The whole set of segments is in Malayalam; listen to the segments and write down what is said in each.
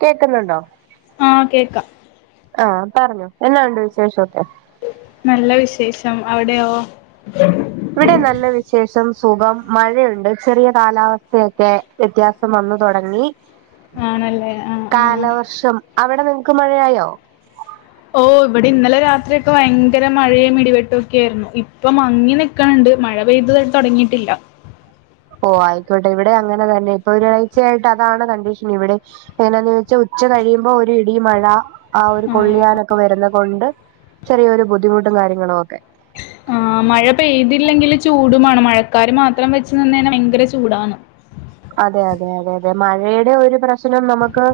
കേക്കുന്നുണ്ടോ? ആഹ് കേക്കാം. ആഹ് പറഞ്ഞോ എന്നാ ഉണ്ട് വിശേഷൊക്കെ? നല്ല വിശേഷം അവിടെയോ? ഇവിടിം നല്ല വിശേഷം, സുഖം, മഴയുണ്ട്, ചെറിയ കാലാവസ്ഥയൊക്കെ വ്യത്യാസം വന്നു തുടങ്ങി. ആണല്ലേ ആഹ് ആഹ് കാലവർഷം അവിടെ നിങ്ങക്ക് മഴയായോ? ഓഹ് ഇവിടെ ഇന്നലെ രാത്രിയൊക്കെ ഭയങ്കര മഴയും ഇടിവെട്ടൊക്കെ ആയിരുന്നു ഇപ്പം മങ്ങി നി ക്ക്ണ്ട് മഴ പെയ്ത് തൊടങ്ങിയിട്ടില്ല. ഓഹ് ആയിക്കോട്ടെ ഇവിടെ അങ്ങനെ തന്നെ ഇപ്പൊ ഒരാഴ്ചയായിട്ട് അതാണ് കണ്ടീഷൻ ഇവിടെ- എങ്ങനാന്ന് ചോയിച്ചാൽ ഉച്ച കഴിയുമ്പോ ഒരു ഇടി, മഴ. ആ ഒരു ആഹ് കൊള്ളിയാനൊക്കെ വരുന്ന കൊണ്ട് ചെറിയൊര് ബുദ്ധിമുട്ടും കാര്യങ്ങളും ഒക്കെ ആഹ് മഴ പെയ്തില്ലെങ്കിൽ ചൂടുമാണ് മഴക്കാര് മാത്രം വെച്ച് നിന്ന് കഴിഞ്ഞാ ഭയങ്കര ചൂടാണ്. അതെ അതെ അതെ അതെ മഴയുടെ ഒരു പ്രശ്നം നമക്ക്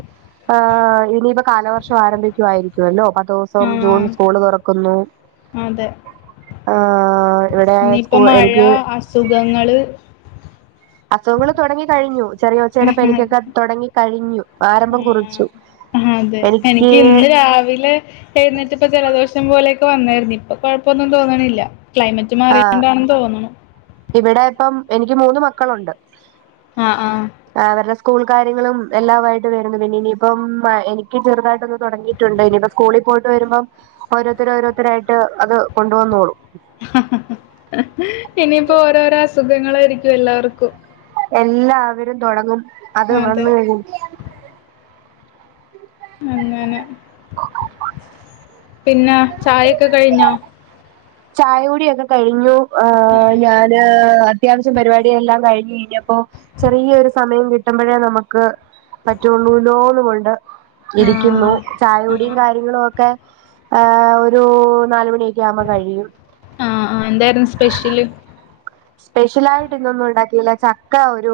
ആഹ് ഇനിയിപ്പം കാലവർഷം ആരംഭിക്കുവായിരിക്കുവല്ലോ പത്തോ സം ജൂൺ ആഹ് സ്കൂള് തുറക്കുന്നു. അതെ ആഹ് ഇവിടെ സ്കൂ എനിക്ക് സുഖങ്ങള് അസുഖങ്ങൾ തുടങ്ങി കഴിഞ്ഞു. ചെറിയ ഒച്ചടപ്പ എനിക്കൊക്കെ തുടങ്ങി കഴിഞ്ഞു ആരംഭം കുറിച്ചു അതെ എനിക്ക് എനിക്ക് ഇന്ന് രാവിലെ തരുന്നിട്ട ഇപ്പ ജലദോഷം പോലെയൊക്കെ വന്നായിരുന്നു ഇപ്പൊ കുഴപ്പൊന്നും തോന്നണില്ല ക്ലൈമറ്റ് ആഹ് മാറണ്ടാണ തോന്നണു ഇവിടെ ഇപ്പം എനിക്ക് മൂന്ന് മക്കളുണ്ട് ആഹ് ആഹ് അവരുടെ സ്കൂൾ കാര്യങ്ങളും എല്ലാമായിട്ട് വരുന്നു പിന്നെ ഇനിയിപ്പം എനിക്ക് ചെറുതായിട്ടൊന്ന് തുടങ്ങി ണ്ട് ഇനിയിപ്പോ സ്കൂളിൽ പോയിട്ട് വരുമ്പോ ഓരോരുത്തർ ഓരോത്തരായിട്ട് അത് കൊണ്ട് വന്നോളും ഇനിയിപ്പോ ഓരോരോ അസുഖങ്ങളായിരിക്കും എല്ലാവർക്കും എല്ലാവരും തുടങ്ങും അത് അതെ വന്നു കഴിഞ്ഞു അങ്ങനെ പിന്നെ ചായൊക്കെ കഴിഞ്ഞോ ചായ കുടിയൊക്കെ കഴിഞ്ഞു ആഹ് ഞാന് അത്യാവശ്യ പരിപാടിയെല്ലാം കഴിഞ്ഞ് കഴിഞ്ഞപ്പോ ചെറിയൊരു സമയം കിട്ടുമ്പോഴേ നമുക്ക് പറ്റുള്ളൂ ലോന്ന് കൊണ്ട് ഇരിക്കുന്നു ചായ ആഹ് കുടിയും ആഹ് കാര്യങ്ങളും ഒക്കെ ഏ ഒരു നാലുമണിയൊക്കെ ആവ്പോ കഴിയും ആഹ് ആഹ് എന്തായിരുന്നു സ്പെഷ്യല് സ്പെഷ്യല് ആയിട്ട് ഇന്നൊന്നും ഉണ്ടാക്കിയില്ല ചക്ക ഒരു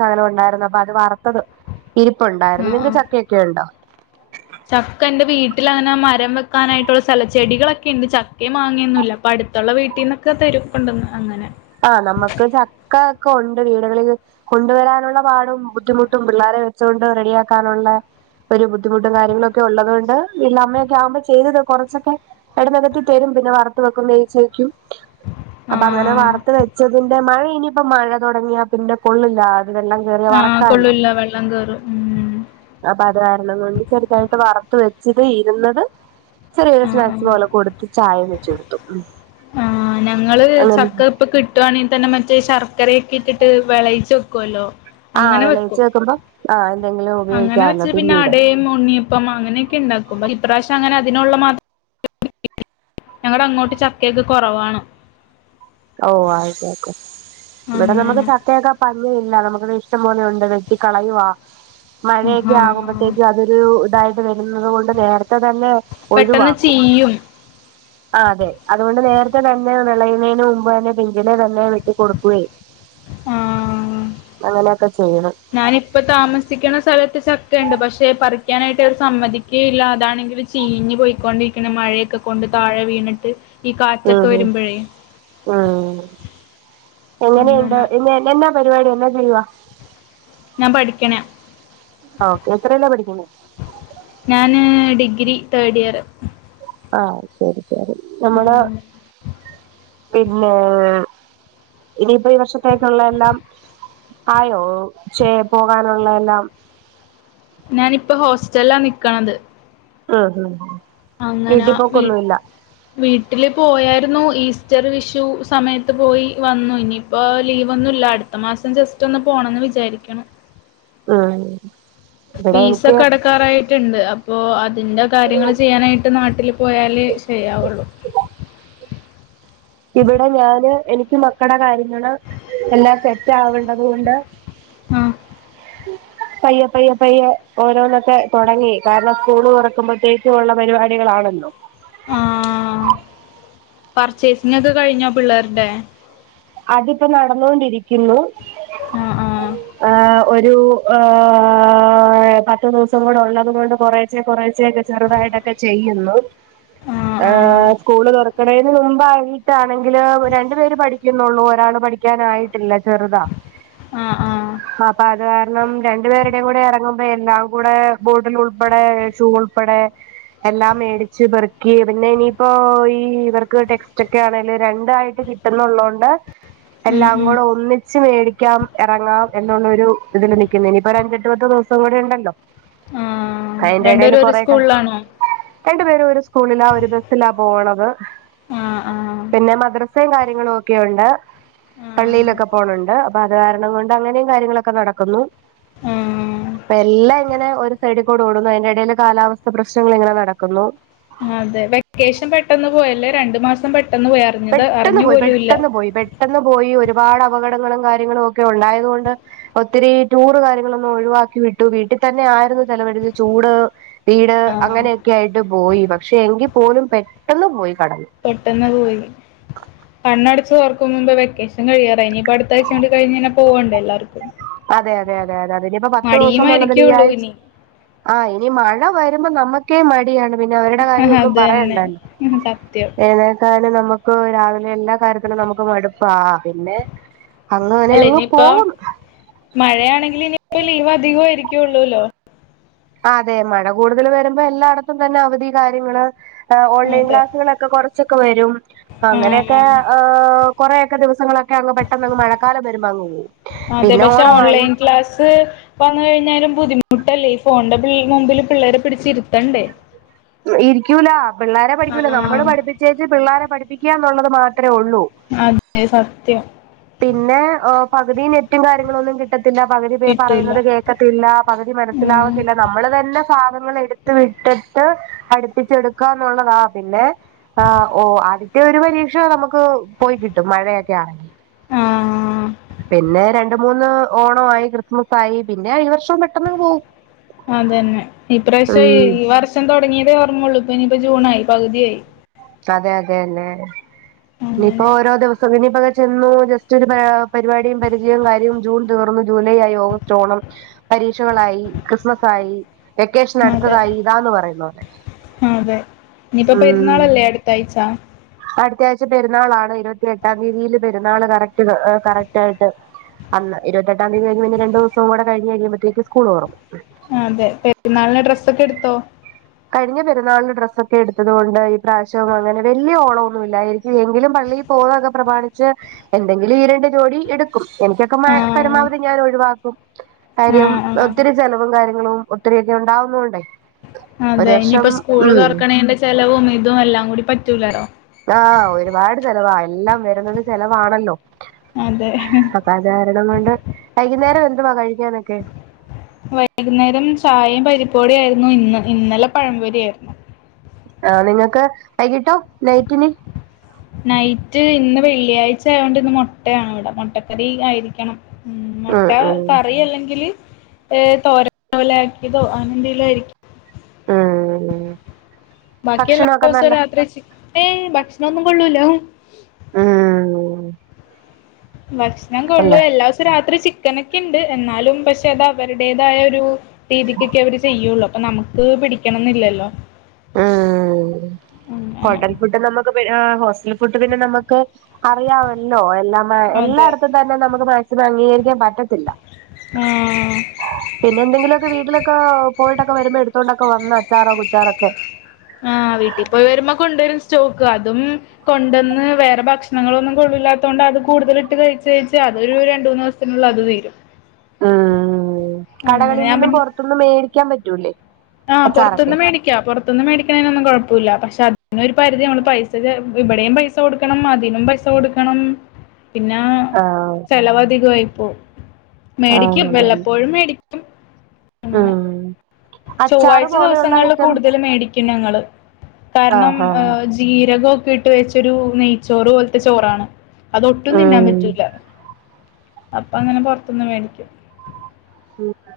ചകലം ഉണ്ടായിരുന്നു അപ്പൊ അത് വറുത്തത് ഇരിപ്പണ്ടായിരുന്നു ആഹ് നിങ്ക ആഹ് ചക്കയൊക്കെ ഉണ്ടോ ചക്ക എന്റെ വീട്ടിൽ അങ്ങനെ മരം വെക്കാനായിട്ടുള്ള സ്ഥലച്ചെടികളൊക്കെ ഉണ്ട് ചക്ക മാങ്ങിയൊന്നും ഇല്ല പ്പ അടുത്തുള്ള വീട്ടിൽന്നൊക്കെ തെരും കൊണ്ടന്ന് അങ്ങനെ ആഹ് നമുക്ക് ചക്ക ഒക്കെ ഉണ്ട് വീടുകളില് കൊണ്ടുവരാനുള്ള പാടും ബുദ്ധിമുട്ടും പിള്ളോരെ വെച്ചുകൊണ്ട് റെഡിയാക്കാനുള്ള ഒരു ബുദ്ധിമുട്ടും കാര്യങ്ങളൊക്കെ ഉള്ളത് കൊണ്ട് വീട്ടില് അമ്മയൊക്കെ ആവുമ്പൾ ചെയ്തത് കുറച്ചൊക്കെ എടനതട്ട് തരും പിന്നെ വർത്ത് വെക്കും വേവിച്ച്‌വക്കും അപ്പൊ അങ്ങനെ വർ ആഹ് തിന്റെ മഴ ഇനിയിപ്പ മഴ തുടങ്ങിയാ പിന്നെ കൊള്ളില്ല അത് വെള്ളം കേറിയ ആഹ് വറക്കാനേ കൊള്ളൂല്ല വെള്ളം കേറും അപ്പൊ അത് കാരണം കൊണ്ട് ചെറുതായിട്ട് വറുത്ത് വെച്ചിത് ഇരുന്നത് ചെറിയെ ആഹ് സ്നാക്സ് ആഹ് പോലെ കൊടുത്ത് ചായ വെച് കൊടുത്തു ഉം ആഹ് ഞങ്ങള് ചക്ക ഇപ്പൊ കിട്ടുവാണെങ്കിൽ തന്നെ മറ്റേ ശർക്കരയക്ക ഇട്ടിട്ട് വിളയിച്ച് വെക്കുവല്ലോ ആഹ് അങ്ങനെ വിളയിച്ച് വെക്കും വെക്കുമ്പോ ആ എന്തെങ്കിലും അങ്ങനെ ഉപയോഗിക്കാല്ലോ വെച്ച് പിന്നെ പിന്നീട് അടയും ഉണ്ണിയപ്പം അങ്ങനെയൊക്കെ ഉണ്ടാക്കും ഈ പ്രാവശം അങ്ങനെ അതിനുള്ള മാത്രം ഞങ്ങടെ അങ്ങോട്ട് ചക്കയക്കെ കുറവാണ് ഓ ആയിക്കോട്ടെ ഇവിടെ നമുക്ക് അങ്ങനെ ചക്കയൊക്കെ പഞ്ഞമില്ല നമുക്കിത് ഇഷ്ടം പോലെ ഉണ്ട് വെട്ടി കളയുവ മഴയൊക്കെ ആഹ് ആകുമ്പോഴത്തേക്കും അതൊരു ഇതായിട്ട് വരുന്നത് കൊണ്ട് നേരത്തെ തന്നെ പെട്ടെന്ന് ഒഴിവാക്കും ചീയും ആഹ് അതെ അതുകൊണ്ട് നേരത്തെ തന്നെ വിളയ്ന് മു - മ്പ് തന്നെ പിഞ്ചിലെ തന്നെ വെട്ടി കൊടുക്കുവേ ആഹ് അങ്ങനൊക്കെ ചെയ്യണം ഞാനിപ്പ താമസിക്കുന്ന സ്ഥലത്ത് ചക്കയിണ്ട് പക്ഷെ പറിക്കാനായിട്ട് അവര് സമ്മതി- കേല്ല അതാണെങ്കി ചീഞ് പോക്കൊണ്ടിരിക്കണ മഴയൊക്കെ കൊണ്ട് താഴെ വീണിട്ട് ഈ അഹ് കാറ്റൊക്കെ ഹ് വരുമ്പഴേ അഹ് എങ്ങനെയുണ്ട് അങ്ങനെ [unintelligible] എന്നാ പരിപാടി എന്ന ചെയ്യുവാ ഞാൻ പഠിക്കണേ. ആഹ് എത്രലാ പഠിക്കണെ? ഞാന് ഡിഗ്രി തേർഡ് ഇയർ. ആഹ് ശരി, ശരി നമ്മള് പിന്നെ. ഇനിയിപ്പ ഈ വർഷത്തേക്കുള്ള എല്ലാം. ആയോ ചേ പോകാനുള്ള എല്ലാം. ഞാനിപ്പ ഹോസ്റ്റലാ നിക്കണത്. ആഹ്, ആഹ് അങ്ങനെ വീ വീട്ടിപ്പോക്കൊന്നുല്ല. വീട്ടില് പോയായിരുന്നു ഈസ്റ്റർ വിഷു സമയത്ത് പോയി വന്നു ഇനിയിപ്പോ ലീവൊന്നുല്ല അട് ത്ത മാസം ജസ്റ്റ് ഒന്ന് പോണന്ന് വിചാരിക്കണു. ആഹ്. ഫീസൊകടക്ക ക്കാറായിട്ടുണ്ട് അപ്പോ അതിന്റെ കാര്യങ്ങള് ചെയ്യാനായിട്ട് നാട്ടിൽ പോയാലെ ശരിയാവുള്ളു. ഇവിടെ ഞാന് എനിക്ക് മക്കടെ കാര്യങ്ങള് എല്ലാം സെറ്റ് ആവണ്ടത് കൊണ്ട്. ആഹ്. ഉം. പയ്യപ്പയ്യപ്പയ്യെ ഓരോന്നൊക്കെ തൊടങ്ങി കാരണം സ്കൂള് തുറക്കുമ്പോഴത്തേക്കും ഒള്ള പരിപാടികളാണല്ലോ. ആ പർച്ചേസിങൊക്കെ കഴിഞ്ഞോ പിള്ളേരുടെ? അതിപ്പോ നടന്നോണ്ടിരിക്കുന്നു ആഹ് ആഹ് ആഹ് ഒരു. ആഹ്. പത്ത് ദിവസം കൂടെ ഒള്ളത്കൊണ്ട് കുറേച്ചേ കുറേച്ചേക്കെ ചെറുതായിട്ടൊക്കെ ചെയ്യുന്നു. ആഹ് ആഹ് സ്കൂള് തുറക്കണേന് മുമ്പായിട്ടാണെങ്കില് രണ്ടുപേര് പഠിക്ക പഠിക്കുന്നുള്ളൂ ഒരാള് പഠിക്കാനായിട്ടില്ല ചെറുതാ. ആഹ് ആഹ് അപ്പൊ അത് കാരണം രണ്ടു പേരുടെയും കൂടെ എറങ്ങുമ്പോ എല്ലാം കൂടെ ബോട്ടിൽ ഉൾപ്പെടെ ഷൂ ഉൾ ഉൾപ്പടെ. എല്ലാം മേടിച്ച് പെറുക്കി പിന്നെ ഇനിയിപ്പോ ഈ ഇവർക്ക് ടെക്സ്റ്റ് ഒക്കെ ആണെലും രണ്ടായിട്ട് കി ട്ടുന്നുള്ളോണ്ട് ഉം എല്ലാം ഉം കൂടെ ഒന്നിച്ച് മേടി ക്കാം, എറങ്ങാം എന്നുള്ള ഒരു ഇതില് നിക്കുന്നു ഇനിയിപ്പോ അഞ്ചെട്ട് പത്ത് ദിവസം കൂടി ഉണ്ടല്ലോ. ആഹ് അയിന്റെടെല് രണ്ടുപേരും ഒരു കൊറേ കഷ് സ്കൂളിലാണോ രണ്ടു പേരും ഒരു സ്കൂളിലാ ഒരു ബസ്സിലാ പോണത്. ആഹ് ആഹ് പിന്നെ മദ്രസയും കാര്യങ്ങളും ഒക്കെയുണ്ട്. ആഹ് പള്ളിയിലൊക്കെ പോണണ്ട്. അപ്പൊ അത് കാരണം കൊണ്ട് അങ്ങനെയും കാര്യങ്ങളൊക്കെ നടക്കുന്നു. ആഹ് അപ്പ എല്ലാം ഇങ്ങനെ ഒരു. സൈഡി കൂടെ ഓടുന്നു. അതിന്റെ എടേല് കാലാവസ്ഥ പ്രശ്നങ്ങൾ ഇങ്ങനെ നടക്കുന്നു. അതെ വെക്കേഷൻ പെട്ടെന്ന് പോയല്ലേ. രണ്ടു മാസം പെട്ടെന്ന് പോയാ പെട്ടെന്ന് പോയി, പെട്ടെന്ന് പോയി, പെട്ടെന്ന് പോയി. ഒരുപാട് അപകടങ്ങളും കാര്യങ്ങളും ഒക്കെ ഉണ്ടായത്കൊണ്ട്. ഒത്തിരി ടൂറ് കാര്യങ്ങളൊന്നും ഒഴിവാക്കി വിട്ടു. വീട്ടിതന്നെ ആയിരുന്നു ചെലവഴിച്ചത് ചൂട്. വീട് ആഹ് അങ്ങനെയൊക്കെ ആയിട്ട് പോയി പക്ഷെ എങ്കി പോലും പെട്ടെന്ന് പോയി കടന്നു. പെട്ടെന്ന് പോയി. കണ്ണടച്ച് തൊറക്കും മുമ്പെ വെക്കേഷൻ കഴിയാറായി. ഇനിയിപ്പ അടുത്താഴ്ചേ കൂടികഴിഞ്ഞഴിഞ്ഞ പോകണ്ടെ എല്ലർക്കും. അതെ, അതെ, അതെ, അതെ അതെ ഇനിയിപ്പ പത്തു ദിവസംന്നുള്ളതിൽ ഈ മടിയുമായിരിക്കുള്ളൂ ആഴ്ച. ഇനി ആഹ് ഇനി മഴ വരുമ്പോ നമ്മക്കേ മടിയാണ്. പിന്നെ അവരുടെ കാര്യം ഒന്നും അത് തന്നെ പറയണ്ടല്ല. സത്യം ഏത ക്കാനും നമുക്ക് രാവിലെ എല്ലാ കാര്യത്തിനും നമുക്ക് മടുപ്പാ. പിന്നെ. അങ്ങനെ അല്ല അങ്ങ് ഇനിയിപ്പ പോവും മഴയാണെങ്കിൽ ഇനിയിപ്പോ ലീവ് അധികമായിരിക്കള്ളൂല്ലോ. ആ തെ മഴ കൂടുതല് വെരുമ്പോ എല്ലാടെത്തും തെന്നെ അവധി കാര്യങ്ങള് ഏഹ് ഓൺലൈൻ അതെ ക്ലാസുകളൊക്കെ കൊർച്ചൊക്കെ വെരും. ആ പ്പങ്ങനെക്കാ ആ. എഹ് ഏഹ് കൊറെയെക്കെ ദിവസങ്ങളൊക്കെ അങ് പെട്ടെന്നങ്ങ് മഴക്കാലം വെരുമ്പോ അങ്ങ് പോവും. അതെ പിന്നെ പക്ഷെ ഓണമായി ഓൺലൈൻ ക്ലാസ് വന്ന് കഴിഞ്ഞാലും ബുദ്ധിമുട്ടല്ലേ ഈ ഫോണിന്റെ പിള് മുമ്പില് പിള്ളരെ പിടിച്ചിര്ത്തണ്ടേ. ഇരിക്ക്യൂല. പിള്ളേരെ ആ പഠിക്കൂല. നമ്മള് പഠിപ്പിച്ചേ ച്ച് പിള്ളാരെ പഠിപ്പിക്ക്യാ ന്നുള്ളത് മാത്രേ ഉള്ളൂ. അതെ സത്യം. പിന്നെ എഹ് പകുതി നെറ്റും കാര്യങ്ങളൊന്നും കിട്ടത്തില്ല. പകുതി പേ കിട്ടൂല പറയുന്നത് കേ കത്തില്ല. പകുതി ഉം. മനസ്സിലാാവത്തില്ല. നമ്മള് തന്നെ ഭാഗങ്ങളെട്ത്ത് വിട്ട്ട്ട് അടിപ്പിച്ചെടുക്കാ ന്നുള്ളതാ. പിന്നെ ആഹ് ഓഹ് ആദ്യത്തെ ഒരു പരീക്ഷ നമക്ക് പോയി കിട്ടും മഴയൊക്കാണെങ്കി. ആഹ് പിന്നെ രണ്ട് മൂന്ന് ഓണവായി ക്രിസ്മസായി പിന്നെ ഈ വർഷോം പെട്ടെന്നങ്ങ്പോവും. അതെന്നെ. ഈപ്രാവശ്യം ഈ വർഷം തൊടങ്ങിയതേ ഓർമ്മൊള്ളൂ ഇപ്പ ഇനിയിപ്പ ജൂണായി പകുതിയായി. അതെ അതെന്നെ. ഇനിയിപ്പോ അങ്ങനെ ഓരോ ദിവസവും ഇനിയിപങ് ചെന്ന് ജസ്റ്റൊര് പര പരിവാടിയും പരിചയവും കാര്യോം ജൂൺ തീർന്നു ജൂലൈ ആയി ഓഗസ്റ്റ് ഓണം. പരീക്ഷകളായി ക്രിസ്മസായി. അതെ വെക്കേഷനട്ത്തതായി. ഇതാന്ന് പറയുന്ന പോലെ. ഉം തൈയ്ച്ച. അട്ത്തയാഴ്ച പെര്ന്നാളാണ് ഇരുപത്തി എട്ടാം തീയതിയില് പെര്ന്നാള് കറക്റ്റ് ഏഹ് കറക്റ്റായിട്ട് അന്ന് ഇരുപത്തെട്ടാംയതി കഴിഞ് പിന്നെ രണ്ട് ദിവസോം കൂടെ കഴഞ്ഞ് കഴിയുമ്പഴത്തേക്ക് സ്കൂള് തൊറക്കും. അതെ പെര്ന്നാളിന് ഡ്രസ്സൊക്കെട്ത്തോ? കഴിഞ്ഞ പെര്ന്നാളിന് ഡ്രസ്സൊക്കെ ട്ത്തത്കൊണ്ട് ഈ പ്രാവശ്യൊന്നങ്ങനെ വെല്യ ഓളൊന്നുല്ല എനിക്ക് എങ്കിലും പള്ളി പോവാക്കെ പ്രമാണിച്ച് എന്തെങ്കിലും ഈ രണ്ട് ജോടി എട് ക്കും എനിക്കൊക്കെ [unintelligible] ആഹ് പരമാവധി ഞാനൊഴിവാക്കും കാര്യം ആഹ് ആഹ് ഒത്തിരി ചെലവും കാര്യങ്ങളും ഒത്തിരിയൊക്കെ ണ്ടാവുന്നോണ്ടേ അതെ ഇനിയിപ്പോ സ്കൂള് തൊറക്ക്ണെന്റെ ചെലവും ഇതും എല്ലാം കൂടി പറ്റൂലല്ലോ. ആഹ് ഒരുപാട് ചെലവാ എല്ലാം വരുന്നത് ചെലവാണല്ലോ. അതെ അപ്പ അതാ രണം കൊണ്ട്. വൈകുന്നേരം എന്തുവാ കഴിക്കാനൊക്കെ? വൈകുന്നേരം ചായേം പരിപ്പ് വടേയിരുന്നു ഇന്ന് ഇന്നലെ പഴംപൊരിയായിരുന്നു. ആഹ് നിങ്ങക്ക് വൈകിട്ടോ നൈറ്റിന്? നൈറ്റ് ഇന്ന് വെള്ളിയാഴ്ച്ചായൊണ്ട് ഇന്ന് മൊട്ടേണ് വടെ. മൊട്ടക്കറി ആയിരിക്കണം. ഉം മൊട്ട കറി അല്ലെങ്കില് ഏഹ് തോരനെ പോലാക്ക്യതോ അങ്ങനെന്തേലു ആയിരിക്കും. ഉം ഉം ബാക്കിയെല്ലാ ദിവസോം രാത്രി ചി ഏഹ് ഭക്ഷണൊന്നും കൊള്ളൂല. ഉം ഭക്ഷണം കൊള്ളൂ അല്ലേ എല്ലാ സോം രാത്രി ചി ക്കനക്കെണ്ട് എന്നാലും പക്ഷെ അത് അവരുടേതായൊരു രീതിക്കെക്കെ അവര് ചെയ്യൊള്ളു. അപ്പൊ നമ്മക്ക് പിടിക്കണംന്നില്ലല്ലോ. ഉം അങ്ങനെ ഹോട്ടൽ ഫുഡ് നമക്ക് പിന്നെ ഏഹ് ഹോസ്റ്റൽ ഫുഡ് പിന്നെ നമക്ക് അറിയാവല്ലോ എല്ലാം എഹ അതെ എല്ലായിടത്തും തന്നെ നമക്ക് മാക്സിമം അംഗീകരിക്കാൻ പറ്റത്തില്ല. ഉം പിന്നെ എന്തെങ്കിലൊക്കെ വീട്ടിലൊക്കെ പോയിട്ടൊക്കെ വെരുമ്പോ എട്ത്തോണ്ടൊക്കെ വന്ന് അച്ചാറോ കുച്ചാറൊക്കെ. ആഹ് വീട്ടിൽ പോയി വരുമ്പോൾ കൊണ്ടുവരും സ്റ്റോക്ക് അതും കൊണ്ടന്ന് വേറെ ഭക്ഷണങ്ങള് ഒന്നും കൊള്ളില്ലാത്തു കൊണ്ട് അത് കൂടുതൽ ഇട്ട് കഴിച്ച് കഴിച്ച് അതൊരു രണ്ട് മൂന്ന് ദിവസം ത്തിനുള്ളിൽ അത് തീരും അഹ് അങ്ങനെ കടകളിൽ ഞാൻ നിന്നും പിന്നെ പുറത്തൊന്നും മേടിക്കാൻ പറ്റൂല്ലേ ആഹ് പുറത്തുന്ന് മേടി ക്കാം പുറത്തൊന്നും മേടിക്കുന്നതിനൊന്നും കുഴപ്പല്ല പക്ഷെ അതിനൊരു പരിധി നമ്മള് പൈസ ചെല ഇവിടെയും പൈസ ഇവിടെയും പൈസ കൊടുക്കണം അതിനും പൈസ കൊടുക്കണം പിന്നെ ആഹ് ചിലവധികമായിപ്പോകും ആഹ് മേടിക്കും വെല്ലപ്പോഴും മേടിക്കും അങ്ങനെ ആഹ് ചൊവ്വാഴ്ച ദിവസങ്ങളിൽ കൂടുതല് മേടിക്കും ഞങ്ങള് കാരണം ആഹ് ആഹ് ഏഹ് ജീരകൊക്കെ ഇട്ട് വെച്ചൊരു നെയ്ച്ചോറ് പോലത്തെ ചോറാണ് അതൊട്ടും തിന്നാൻ ഉം പറ്റൂല അപ്പൊ അങ്ങനെ പൊറത്തൂന്ന് മേടിക്കും മ്മ്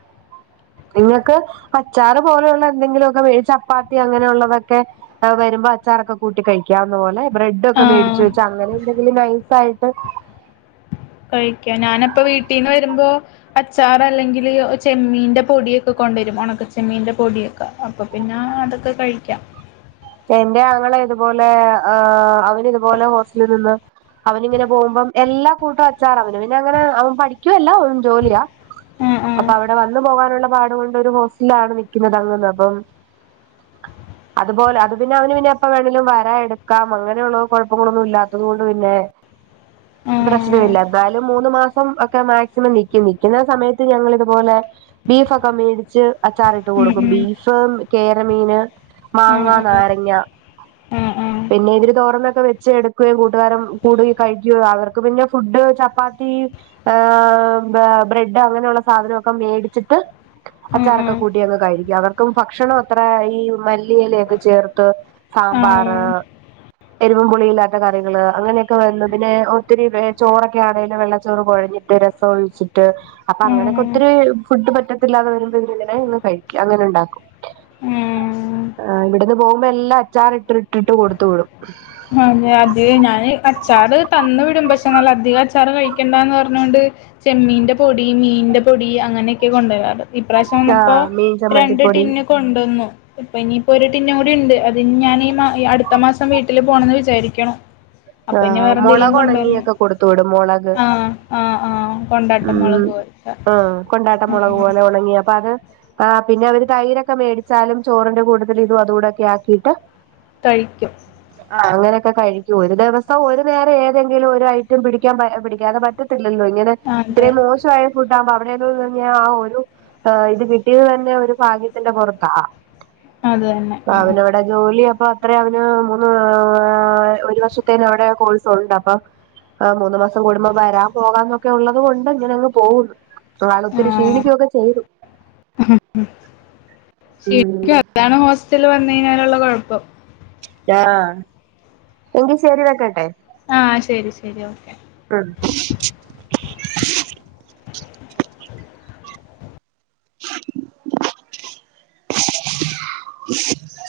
നിങ്ങക്ക് അച്ചാറ് പോലെയുള്ള എന്തെങ്കിലുമൊക്കെ വേ ചപ്പാത്തി അങ്ങനെയുള്ളതൊക്കെ ആഹ് വരുമ്പോ അച്ചാറൊക്കെ കൂട്ടി കഴിക്കാവുന്ന പോലെ ബ്രെഡൊക്കെ മേടിച്ച് ആഹ് വെച്ച് അങ്ങനെ എന്തെങ്കിലും നൈസ് ആയിട്ട് കഴിക്കാൻ ഞാനപ്പ വീട്ടീന്ന് വരുമ്പോ അച്ചാർ അല്ലെങ്കില് ചെമ്മീന്റെ പൊടിയൊക്കെ കൊണ്ടുവരും ഉണക്ക ചെമ്മീന്റെ പൊടിയൊക്കെ അപ്പൊ പിന്നെ അതൊക്കെ കഴിക്കാം എന്റെ ആങ്ങള ഇതുപോലെ ആഹ് അവന് ഇതുപോലെ ഹോസ്റ്റലിൽ നിന്ന് അവൻ ഇങ്ങനെ പോകുമ്പം എല്ലാ കൂട്ടം അച്ചാറ് അവന് പിന്നെ അങ്ങനെ അവൻ പഠിക്കുവല്ല അവൻ ജോലിയാ അപ്പൊ ആഹ് അവിടെ വന്നു പോകാനുള്ള പാടു കൊണ്ട് ഒരു ഹോസ്‌ [unintelligible] പിന്നെ അവന് പിന്നെ എപ്പം വേണെങ്കിലും വരാം എടുക്കാം അങ്ങനെയുള്ള കുഴപ്പങ്ങളൊന്നും ഇല്ലാത്തത് കൊണ്ട് പിന്നെ ആഹ് ആഹ് പ്രശ്നമില്ല എന്തായാലും മൂന്ന് മാസം ഒക്കെ മാക്സിമം നി നിക്കും നിക്കുന്ന സമയത്ത് ഞങ്ങള് ഇതുപോലെ ബീഫൊക്കെ മേടിച്ച് അച്ചാറിട്ട് ഉം കൊടുക്കും ബീ ബീഫ് കേരമീന് ഉം മാങ്ങ ആഹ് നാരങ്ങ ങ്ങ ആഹ് ആഹ് പിന്നെതൊരു തോരനോക്കെ വെച്ച് എടു കൂട്ടുകാരും കൂടി കഴിക്കുവോ അവർക്ക് പിന്നെ ഫുഡ് ചപ്പാത്തി ഏഹ് ബ്ര ബ്രഡ് അങ്ങനെയുള്ള സാധനമൊക്കെ മേടിച്ചിട്ട് ആഹ് അച്ചാറൊക്കെ കൂട്ടിയൊക്കെ കഴിക്കും അവർക്കും ഭക്ഷണം അത്ര ഈ മല്ലിയില ഒക്കെ ചേർത്ത് ത്ത് ആഹ് സാമ്പാറ് ആഹ് എരിവും പുളിയില്ലാത്ത കറികള് അങ്ങനെയൊക്കെ വന്നു പിന്നെ ഒത്തിരി ചോറൊക്കെ ആണേലും വെള്ളച്ചോറ് കൊഴഞ്ഞ് രസം ഒഴിച്ചിട്ട് അപ്പൊ അങ്ങനൊക്കെ ആഹ് ഒത്തിരി ഫുഡ് പറ്റത്തില്ലാതെ വരുമ്പോ ഇവരിങ്ങനെ ഇരുന്നു കഴിക്കും അങ്ങനെ ഉണ്ടാക്കും മ്മ് ആഹ് ഇവിടുന്ന് പോകുമ്പോ എല്ലാം അച്ചാറിട്ട് ഇട്ടിട്ട് കൊടുത്തു വിടും അഹ് അതെ അധികം ഞാന് അച്ചാറ് തന്ന് വിടും പക്ഷെ നല്ല അധികം അച്ചാറ് കഴിക്കണ്ടാന്ന് പറഞ്ഞോണ്ട് ചെമ്മീന്റെ പൊടി മീന്റെ പൊടി അങ്ങനെയൊക്കെ കൊണ്ടുവരാറ് ഇപ്രാവിശ്യം വന്നപ്പോ ആഹ് മീൻ രണ്ട് ചമ്മന്തിപ്പൊടി ടിന്ന് കൊണ്ടുവന്നു ഇപ്പൊ ഇനിയിപ്പൊ ഒരു ടിന്ന് കൂടി ഉണ്ട് അതിനി ഞാൻ ഈ മാ അടുത്ത മാസം വീട്ടില് പോണം ന്ന് വിചാരിക്കണു അപ്പൊ ഇനി ആഹ് വേറെന്തെലും മുളക് കൊണ്ടുവരണം ഉണങ്ങിയൊക്കെ കൊടുത്തു വിടും മുളക് ആഹ് ആഹ് ആഹ് കൊണ്ടാട്ടം ഉം മുളക് പോലെ ആഹ് കൊണ്ടാട്ടം മുളക് പോലെ ഉണങ്ങി അപ്പൊ അത് ആഹ് പിന്നെ അവര് തൈരൊക്കെ മേടിച്ചാലും ചോറിന്റെ കൂട്ടത്തിൽ ഇതും അതുകൂടെക്കെ ആക്കിയിട്ട് തയിക്കും ആഹ് അങ്ങനൊക്കെ കഴിക്കൂ ഒരു നേരം ഒരു നേരം ഏതെങ്കിലും ഒരു ഐറ്റം പിടിക്കാൻ എഹ് പിടിക്കാതെ പറ്റത്തില്ലല്ലോ ഇങ്ങനെ അതെ ഇത്രയും മോശ് ശായ ഫുഡ് ആവുമ്പൊ അവിടെയെന്നും ഇഹ് ഞാ ആ ഒരു ആഹ് ഇത് കിട്ടിയത് തന്നെ ഒരു ഭാഗ്യത്തിന്റെ പൊറത്താ അത് തന്നെ അവനവിടെ ജോലി അപ്പ അത്രെ അവന് മൂന്ന് ഒരു വർഷ ത്തിനവിടെ ആ കോഴ്സ് ഉണ്ട് അപ്പൊ ആ മൂന്ന് മാസം കൂടുമ്പോ വരാം പോകാന്നൊക്കെ ഉള്ളത് കൊണ്ട് അങ്ങനെ അങ്ങ് പോവുന്നു ഒ ആള് ഒത്തിരി ആഹ് ക്ഷീണിക്കൊക്കെ ചെയ്തു ശരിക്കും അതാണ് ഹോസ്റ്റല് വന്നയ്നാലുള്ള കൊഴപ്പം ഞ്ഹാ എങ്കി ശെരി വെക്കട്ടെ ആഹ് ശെരി ശെരി ഓക്കെ ഉം [inaudible]